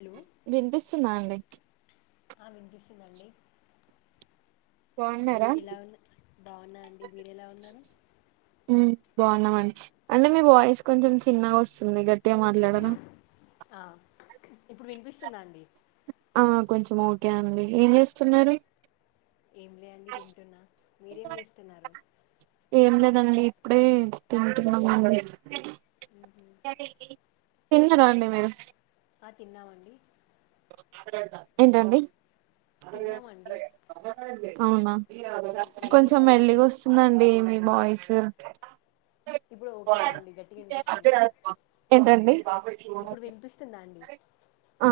Hello వినిపిస్తుందా అండి ఆ వినిపిస్తుందండి బాగున్నారా ఎలా ఉన్నా బాగున్నా అండి మీరు ఎలా ఉన్నారు ఉమ్ బాగున్నామండి అంటే మీ వాయిస్ కొంచెం చిన్నగా వస్తుంది గట్టిగా మాట్లాడరా ఆ ఇప్పుడు వినిపిస్తుందా అండి ఆ కొంచెం ఓకే అండి ఏం చేస్తున్నారు ఏం లే అండి తింటున్నా మీరేం చేస్తున్నారు ఏం లేదండి ఇప్పుడే తింటున్నామండి డాడీ కి తిన్నారా అండి మీరు ఆ తిన్నామండి ఏంటండి అరగ తిన్నామండి అరగ అవునా మ్, ఏం కొంచెం చేశారు ఈరోజు మెల్లిగా వస్తుందండి మీ వాయిస్ సర్ ఇప్పుడు ఓకేనా అండి గట్టిగా వినిపిస్తుందా ఏంటండి ఇప్పుడు వినిపిస్తుందా అండి ఆ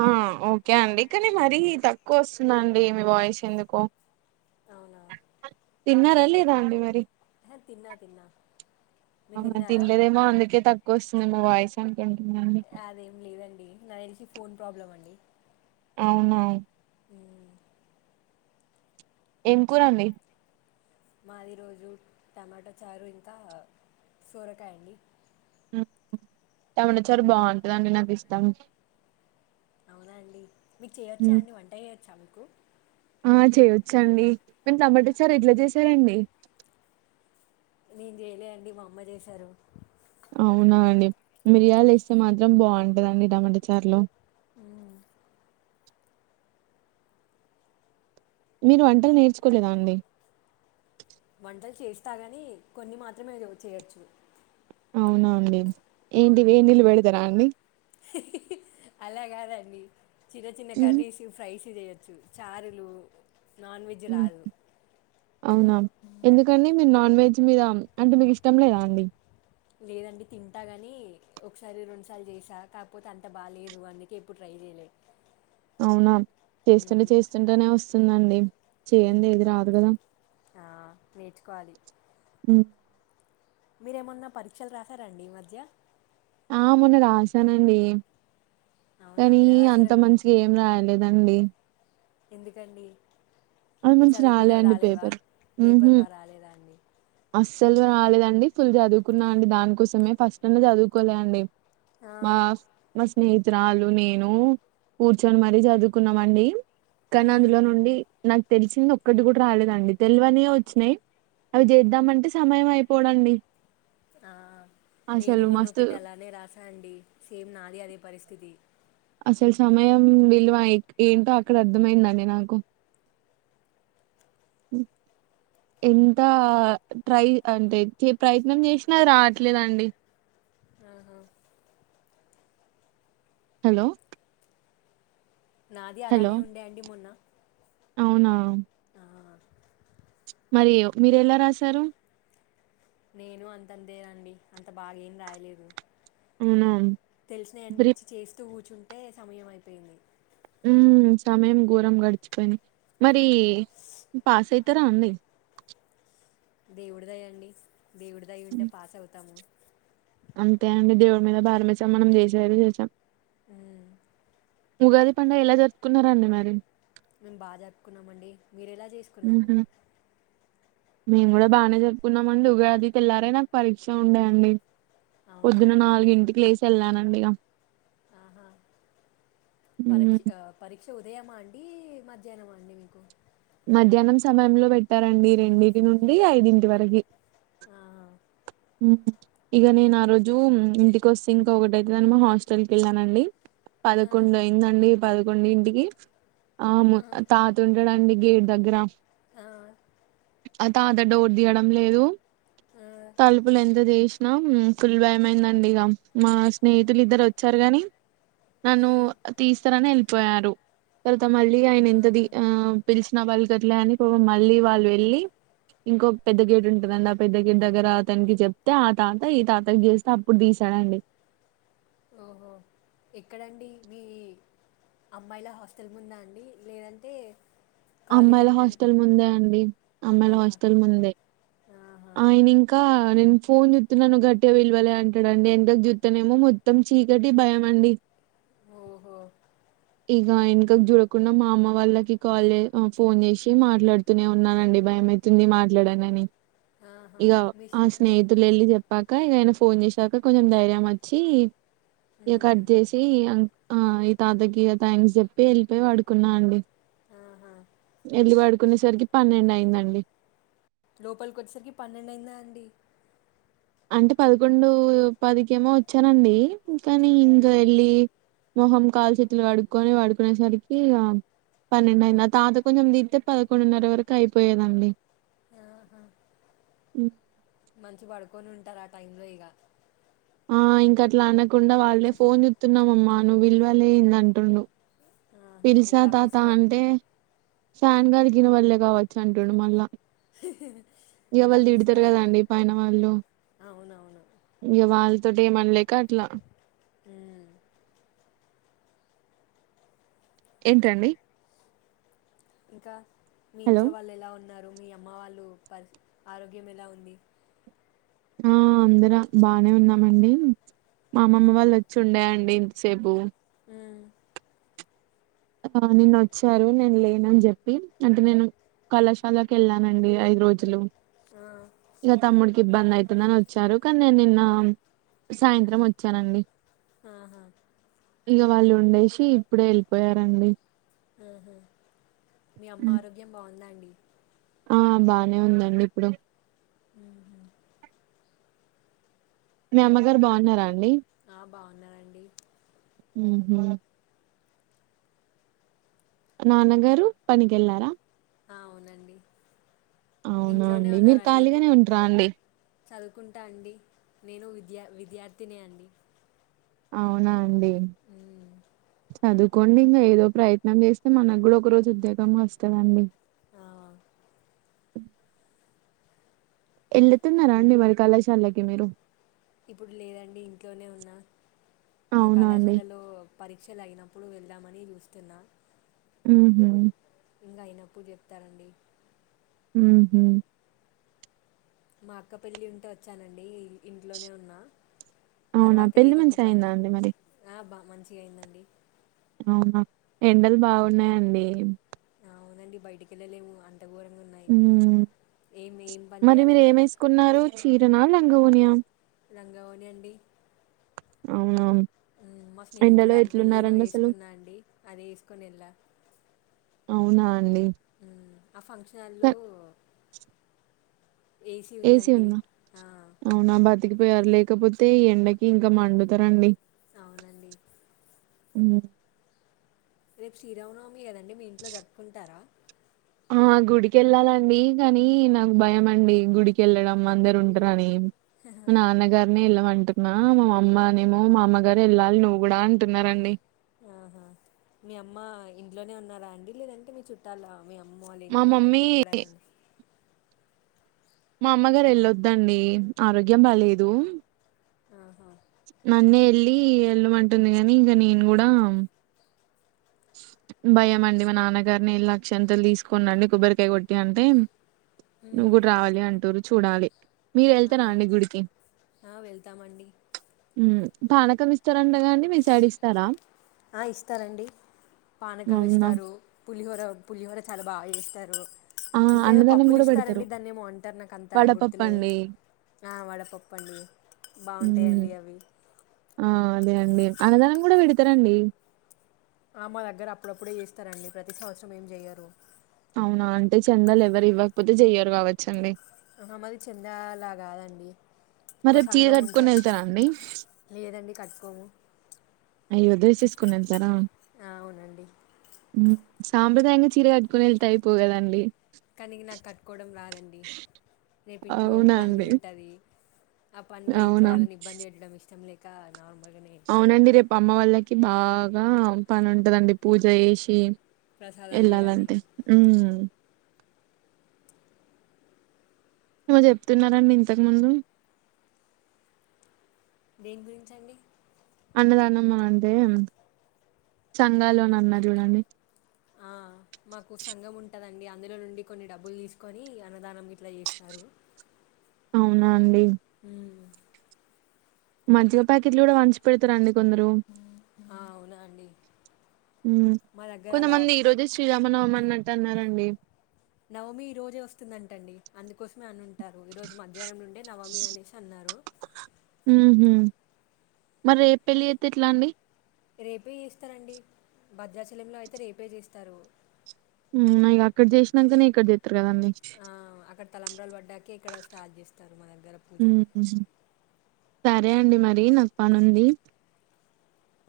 ఓకే అండి కానీ మరీ తక్కువ వస్తుందండి మీ వాయిస్ ఎందుకో అవునా తిన్నార లేదా అండి మరి హు తిన్నా తిన్నా మీరు అవున తిన్నారా తినలేదేమో అందుకే తక్కువ వస్తుంది మీ వాయిస్ అను కొంతమంది నాకు తెలిసి ఫోన్ ప్రాబ్లం అండి అవును అవును ఏం కూర అండి మాది ఈరోజు టమాటా చారు ఇంకా సొరకాయ అండి టమాట చారు బాగుంటది నాకు ఇష్టం అవునా అండి మీకు చేయొచ్చా ఉమ్. అండివంట చేయచ్చా కు ఆ చేయొచ్చ అండి మేము టమాటసారు ఎట్లా చేసారండి నేను చేయలే అండి మా అమ్మ చేశారు అవునా అండి మిరియాలు వేస్తే మాత్రం బాగుంటదండి టమాట చారులో ఉ మీరు వంటలు నేర్చుకోలేదా అండి వంటలు చేస్తా గాని కొన్ని మాత్రమే చేయొచ్చు అవున అండి ఏంటి వేడి నీళ్లు పెడతరా అండి అలా కాదండి చిన్న చిన్న ఉమ్. కర్రీసి ఫ్రైస్ చేయొచ్చు చారులు నాన్ వెజ్ రాదు అవునా ఎందుకండి మీరు నాన్ వెజ్ మ మీద అంటే మీకు ఇష్టం లేదా అండి లేదండి తింటా కానీ ఒకసారి రెండుసార్లు చేసా కాకపోతే అంత బాగాలేదు అందుకే ఎప్పుడు ట్రై చేయలే అవునా చేస్తుంటే మ్మ్, చేస్తుంటేనే వస్తుందండి చేయందే మ్మ్. ఏది రాదు కదా ఆ, నేర్చుకోవాలి మీరేమన్నా పరీక్షలు రాసారండి ఈ మధ్య ఆ మొన్న రాశానండి అవునా కానీ ఎలా అంత రాశారండి మంచిగా ఏం రాయలేదండి ఎందుకండి అది మీ మంచి రాలే చదువుకున్నవి అండి రాలేవా పేపర్ పేపర్ బా రాలేదా అండి అసల్ రాలేదండి ఫుల్ చదువుకున్నా అండి దానికోసమే ఫస్ట్ వి చదువుకోలే అండి ఆ మాస్ మస్ స్నేహత్రరాలు నేను కూర్చొని మరీ చదువుకున్నామండి కాన్ అందులో నుండి నాకు తెలిసింది ఒక్కటి కూడా రాలేదండి తెల్వనివే వచ్చినాయ్ అవి చేద్దామంటే సమయం అయిపోడండి ఆ నేను మొన్న మస్తు ఒకటి అలానే రాసా అండి సేమ్ నాది అదే పరిస్థితి అసలు సమయం విలువ ఏంటో అక్కడ అర్థమైందండి నాకు ఎంత ట్రై అంటే ప్రయత్నం చేసినా రావట్లేదండి ఆహా హలో నాది హలో అలానే ఉండే అండి మొన్న అవునా ఆ మరి మీరు ఎలా రాశారు నేను అంతంతేనండి అంత బాగెం రాయలేదు అవునా తెలిసినయ్ బ్రి అనిపించి చేస్తూ కూచ్ కూర్చుంటే సమయం అయిపోయింది ఉమ్ సమయం ఘోరం గడిచిపోయింది మరి పాస్ అయిత్ అయితర అండి దేవుడిదయండి దేవుడి దయ ఉంటే పాస్ అవుతాము అంతే అండి దేవుడి మీద భారం వేసాం మనం చేసేది చేసాం మ్మ్ ఉగాది పండగ ఎలా జరుపుకున్నారండి మరి మేము బా జరుపుకున్నామండి మీరెలా చేసుకున్నారు మ్మ్ మేము కూడా బానే జరుపుకున్నామండి ఉగాది తెల్లారే నాకు పరీక్ష ఉండేయండి అవునా పొద్దున నాలుగు ఇంటికి లేసి వెళ్ళనండి ఇగా ఆహా పరీక్ష మ్మ్. అ పరీక్ష ఉ ఉదయమా అండి మధ్యానమా అండి మీకు మధ్యానం సమయంలో పెట్ పెట్టారండి రెండిటి నుండి ఐదింటి వరికి ఆ ఇగ నేను ఆ రోజు ఇంటికొస్తే ఇంకోటి అయితది అని మా హాస్టల్ కి వెళ్ళానండి ఆ పదకొండు అయిందండి పదకొండింటికి ఆ ము-తాతుంటాడండి గేట్ దగ్గరా ఆ అ తాత డోర్ తీియడం లేదు ఆ తలుపులు ఎందుకుతీసు ఫుల్ భయం అయిందండి ఇగా మా స్నేహితులు ఇద్దరు వచ్చారు గాని నను తీస్తారనే ఎల్ప్ పోయారు మళ్ళీ ఆయన ఎంతతి ఆ పిలిచిన పల్క్ ట్లే అని ఒక మళ్ళీ వాళ్ళు వెళ్ళి ఇంకో పెద్ద గేటు ఉంటుందండి ఆ పెద్ద గేటు దగ్గర అతనికి చెప్తే ఆ తాత ఈ తాత చేస్తే అప్పుడు తీసాడండి ఓహో ఎక్కడండి మీ అమ్మాయిల హాస్టల్ ముంద అండి లేదంటే కాలేజ్ అమ్మాయిల ఎంట్రన్ హాస్టల్ ముందే అండి అమ్మాయిల హాస్టల్ ముందే ఆహా ఆయన ఇంకా నేను ఫోన్ చూస్తున్నాను గట్టిగా విలవాలి అంటాడుండి ఎంతకు చూతానేమో మొత్తం చీకటి భయం అండి ఓహో ఇక ఎనకకి చూడకుండా మా అమ్మ వాళ్ళకి కాల్ చే ఫోన్ చేసి మాట్లాడుతూనే ఉన్నానండి భయమైతుంది మాట్లాడండి అని ఆహా ఇగా మిస్ ఆ మిస్ స్నేహితులు వెళ్ళి చెప్పక ఇక ఆయన ఫోన్ చేసాక కొంచెం ధైర్యం వచ్చి ఇగ కట్ చేసి ఆ అయితేా అదగ థ్యాంక్స్ చెప్పి వెళ్ళిపోయి పడుకున్నా అండి ఆహా ఎలి వాడుకి కునేసరికి పన్నెండు అయిందండి లోపలికి వచ్చేసరికి పన్నెండయిందా అండి? అంటే పదకొండు పదికేమో వచ్చానండి కానీ ఇంకా వెళ్ళి మొహం కాలు చేతులు కడుకునే పడుకునేసరికి ఇగ పన్నెండు అయింది అ తాత కొంచం తీతే పదకొండున్నర వరకు అయిపోయేదండి ఆహా మంచి పడుకు కొని ఉంటారు ఆ టైంలో ఇక ఆ ఇంకా అట్లా అన్న కుండా వాళ్ళే ఫోన్ చ్చుతున్నామమ్మా నువ్ పిల్వలేంద అంటుడు ఆహా ఇక పిల్సా తాత తప్పించుకో అంటే ఫాన్ గాలికి వినపల్లె కావచ్చు అంటుడు మళ్ళా ఇక వాళ్ళు తిడుతారు తప్పించుకోవడానికి కదాండి పైన వాళ్ళు అవునవును ఇక వాళ్ళతో ఏ మన్లె క కట్లా ఏంటండి ఇంకా మీ హలో ఇంట్లో వాళ్ళు ఎలా ఉన్నారు మీ అమ్మ వాళ్ళు పరి ఆరోగ్యం ఎలా ఉంది ఆ అందరం బానే ఉన్నామండి మా అమ్మమ్మ వాళ్ళు వచ్చి ఉండేయండి ఇంతసేపు మ్మ్, ఆ నిన్న వచ్చారు నేను లేనని చెప్పి అంటే నేను కళాశాలకి వెళ్ళానండి ఐదు రోజులు ఆ, ఇక తమ్ముడికి ఇబ్బంది అయితుందని వచ్చారు కానీ నేను నిన్న సాయంత్రం వచ్చానండి ఆహా ఇక వాళ్ళు ఉండేసి ఇప్పుడే వెళ్ళిపోయారండి ఆహ మీ అమ్మ ఆరోగ్యం బాగుందా అండి ఆ బానే ఉందండి ఇప్పుడు ఆ మీ అమ్మగారు బాగున్నారా అండి ఆ బాగున్నారండి ఉహు నాన్నగారు పనికెళ్లారా ఆ, అవునండి అవునా ఇంట్లోనే అండి మీరు ఉన్నారండి ఖాళీగానే ఉంటార అండి చదువుకుంటా అండి నేను విద్యా విద్యార్థినే అండి అవునా అండి అ చదువుకోండి ఇంకా ఏదో ప్రయత్నం చేస్తే మనకు కూడా ఒక రోజు ఉద్యోగం వస్తదండి ఆ వెళ్ళుతున్నారా అండి మరి కళాశాలకి మీరు ఇప్పుడు లేదండి ఇంట్లోనే ఉన్నా మా అవునా అండి కళాశాలలో పరీక్షలు అయిన అప్పుడు వెళ్దామని చూస్తున్నా ఉహ ఇంకా అయినప్పుడు చెప్తారండి ఉహు మా అక్కపెళ్లి ఉంటే వచ్చానండి ఇంట్లోనే ఉన్నా అవునా తర్వాత పెళ్ళి ఏదో ఒక మంచిగ పని అయిదా అండి మరి బా మంచిగా అయిందండి అవునా ఎండలు బాగున్నాయండి అవునండి బయటికెళ్ళలేము అ ఉ ఏం పని మరి మీరు చేయాలన్నా ఏమేసుకున్నారు చీరన లే లంగావోనీ ఆ లంగావోనీ అండి అవున మా స్నేహితురాలు పెళ్ళిలో అసలు వేసుకున్నా అండి అది వేసుకొని వెళ్లాను అవునా అండి హ ఆ ఫంక్షన్లో క ఏసీ ఉందా ఆ, అవునా బత్ తికిపోయారు లేకపోతే ఈ ఎండకి ఇంకా మండుతరండి అవునండి హుం రేపు శ్రీరామనవమి కదండి మీ ఇంట్లో జరుపుకుంటారా ఆ గుడికి వెళ్ళాలండి కానీ నాకు భయం అండి గుడికి వెళ్ళడం అందరు ఉంటారని మా నాన్నగారని వెళ్ళమంటున్నా మా మామ్మన్ ఏమో మా అమ్మగారు వెళ్ళాలి నువ్వు కూడా అంటున్నారండి ఆహా మీ అమ్మ ఇంట్లోనే ఉన్నారా అండి లేదంటే మీ చుట్టాల మీ అమ్మమ్మ వాళ్ళ మా ఇంట్లో మమ్మీ ఎక్కడైనా ఉ మా అమ్మ గారేళ్ళొద్దండి ఆరోగ్యం బాలేేదు ఆహా నన్నే వెళ్ళి వెళ్ళమంటుంది కాని ఇంకా నేను కూడా భయం అండి మా నాన్నగారినే ఎల్లి అక్ష్యంతలు తీసుకొనిరండి కొబ్బరికాయ కొట్టి అంటే నువ్వు కూడా రావాలి అంటుర్రు చూడాలి మీరు వెళ్తారా ఆహా అండి గుడికి ఆ వెళ్తామండి హు పానకం ఇస్తార్ ండగా అండి మీ సైడ్ ఇస్తారా ఆ ఇస్తారండి పానకం అవునా ఇస్తారు పులిహోర పులిహోర చాలా బాగా చేేస్తారు ఆ ఇంకేదో అన్నదానం పప్పులు కూడా ఇస్తారండి పెడతారు దాన్న ఏమో అంటారు నాకు అంత గుర్తులేదు వడపప్పండి. ఆ వడపప్పు అండి హ్మ్. బాగుంటాయండి అవి ఆ! అదే అండి అన్నదానం కూడా పెడతారండి ఆ మా దగ్గర అప్పుడప్పుడే చేస్తారండి ప్రతి సంవత్సరం ఏం చెయ్యరు అవునా అంటే చెందలు ఎవరు ఇవ్వకపోతే చెయ్యరు కావచ్చండి అ మది చెందలాగాదండి మరి ఒక రేపు చీర సంఘం గట్టుకొని ఉంటారు ఎళ్తారా అండి? లేదండి కట్ అయ్యో డ్రెస్ ఏసుకొనేళ్తారా ఆ అవునండి హు సాంప్రదాయంగా చీర కట్టుకొని వెళ్తే అయిపోవ్ కదండి కానీ ఇగ నాకు కట్టుకోవడం రాదండి రేపు ఇంట్లో అవునా అండి? పనుంటది ఆ పనిలో ఇంట్లో అవునా? వాళ్ళని ఇబ్బంది పెట్టడం ఇష్టం లెద్ తార్ నర్మాల్గానే అవునండి. రేపు అమ్మ వాళ్ళకి బాగా పని ఉంటందండి పూజ చేసి ప్రసాదాలు చేయాలి ఎల్లాలంటే హుం ఏమో చెప్తున్నారండి ఇంతకు ముందు? దేని గురించండి? అన్నదానమా అంటే సంఘలోనన్నారు చూడండి. ఆ మాకు సంఘం ఉంటదండి, అందులో నుండి కొన్ని డబ్బులు తీసుకొని అన్నదానం గిట్లా చేస్తారు. అవునా అండి. ఉమ్ మజ్జిగ ప్యాకెట్లు కూడా పంచి పెడతరా అండి. కొందరు, ఆ, అవునా అండి మా దగ్గర అలా కొంతమంది ఈరోజు శ్రీరామనవమి అన్ న్నట్టు అన్నారండి. నవమి ఈ రోజే వస్తుందంటండి, అందుకోసమే అనుం అంటారు ఈ రోజు మధ్యాహ్నం నుండి నవమి అనేసి అన్నారు. ఉహు. మరి రేపు పెళ్ళి చేత్తే ఎట్లా అండి? రేపే చేస్తారండి భద్రాచలంలో అయితే రేపే చేస్తరు. ఉమ్ ఇగ అక్కడ చేసినంకనే ఇక్కడ చేస్ ఆ అక్కడ తలంబ్రాలు పడ్డాక ఇక్కడ స్టార్ట్ చేస్తారు, మా దగ్గర పూజ ఉమ్. సరే అండి మరి నాకు పని ఉంది.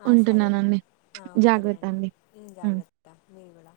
ఆ సరే అండి, ఉంటున్నానండి ఆ సరే అండి. ఉమ్ జాగ్రత్త మీరు కూడా.